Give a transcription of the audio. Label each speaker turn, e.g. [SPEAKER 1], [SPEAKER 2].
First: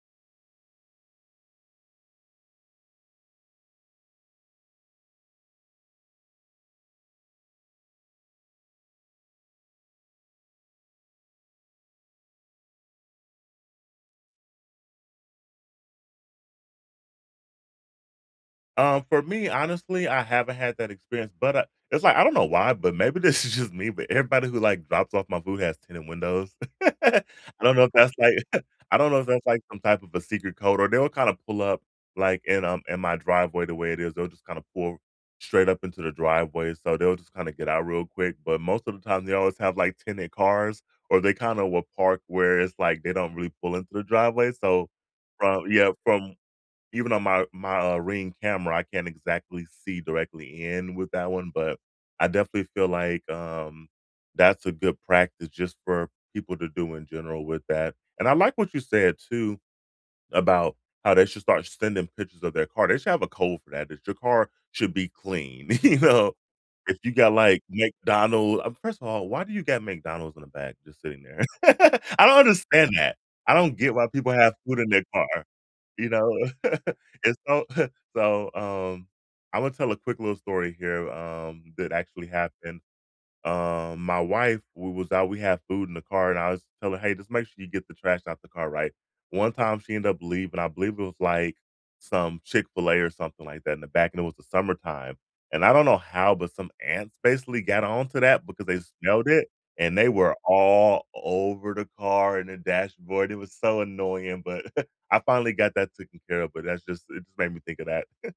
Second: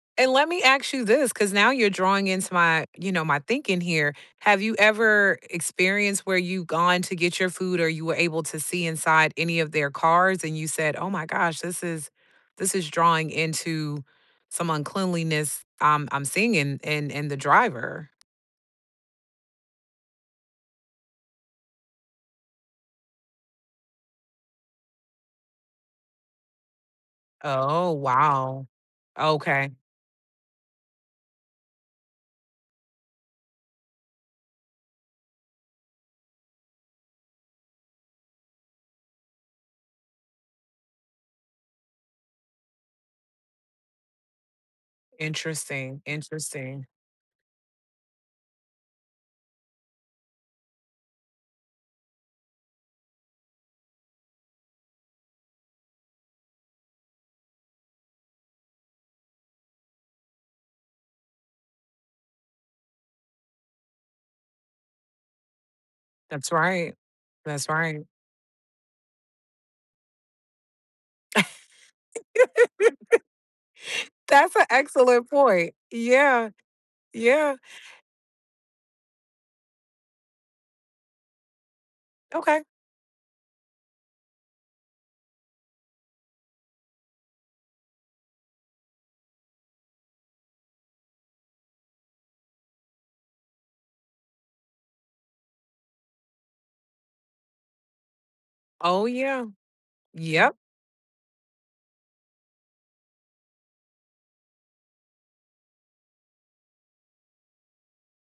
[SPEAKER 1] And let me ask you this, 'cause now you're drawing into my, you know, my thinking here. Have you ever experienced where you gone to get your food or you were able to see inside any of their cars and you said, "Oh, my gosh, this is this is drawing into some uncleanliness I'm I'm singing in in in the driver?"
[SPEAKER 2] Um, for me, honestly, I haven't had that experience, but I it's, like, I don't know why, but maybe this is just me, but everybody who, like, drops off my food has tinted windows. I don't know
[SPEAKER 1] Oh,
[SPEAKER 2] if that's, like
[SPEAKER 1] wow.
[SPEAKER 2] I don't know if that's, like,
[SPEAKER 1] Okay.
[SPEAKER 2] some type of a secret code, or they will kinda pull up, like, in, um in my driveway the way it is, they'll just kinda pull straight up into the driveway, so they'll just kinda get out real quick but most of the time, they always have, like, tinted cars, or they kinda will park where it's, like, they don't really pull into the driveway. So, from yeah,
[SPEAKER 1] Interesting,
[SPEAKER 2] from
[SPEAKER 1] interesting.
[SPEAKER 2] even on my my, uh, Ring camera, I can't exactly see directly in with that one, but I definitely feel like, um that's a good practice just for people to do in general with that. And I like what you said, too, about how they should start sending pictures of their car, they should have a code for that, that your car should be clean, you know?
[SPEAKER 1] That's right.
[SPEAKER 2] If you got, like,
[SPEAKER 1] That's right.
[SPEAKER 2] McDonald uh, first of all, why do you got McDonald's in the back just sitting there? I don't understand that, I don't get why people have
[SPEAKER 1] That's an
[SPEAKER 2] food in their
[SPEAKER 1] excellent
[SPEAKER 2] car,
[SPEAKER 1] point.
[SPEAKER 2] you know?
[SPEAKER 1] Yeah.
[SPEAKER 2] And
[SPEAKER 1] Yeah.
[SPEAKER 2] so so, um, I wanna tell a quick little story here, um, that actually
[SPEAKER 1] Okay.
[SPEAKER 2] happened. Um, my wife we was out, we had food in the car and I was telling, "Hey, just make sure you get the trash out the car." Right? One time she end up leav and I believe it was, like, some Chick-fil-A or something like that in the back, and it was the summertime, and I don't know how, but some ants basically got on to that because they
[SPEAKER 1] Oh,
[SPEAKER 2] smelled
[SPEAKER 1] yeah.
[SPEAKER 2] it, and they were
[SPEAKER 1] Yep.
[SPEAKER 2] all over the car and the dashboard, it was so annoying, but I finally got that tooken care of, but that's just it made me think of that.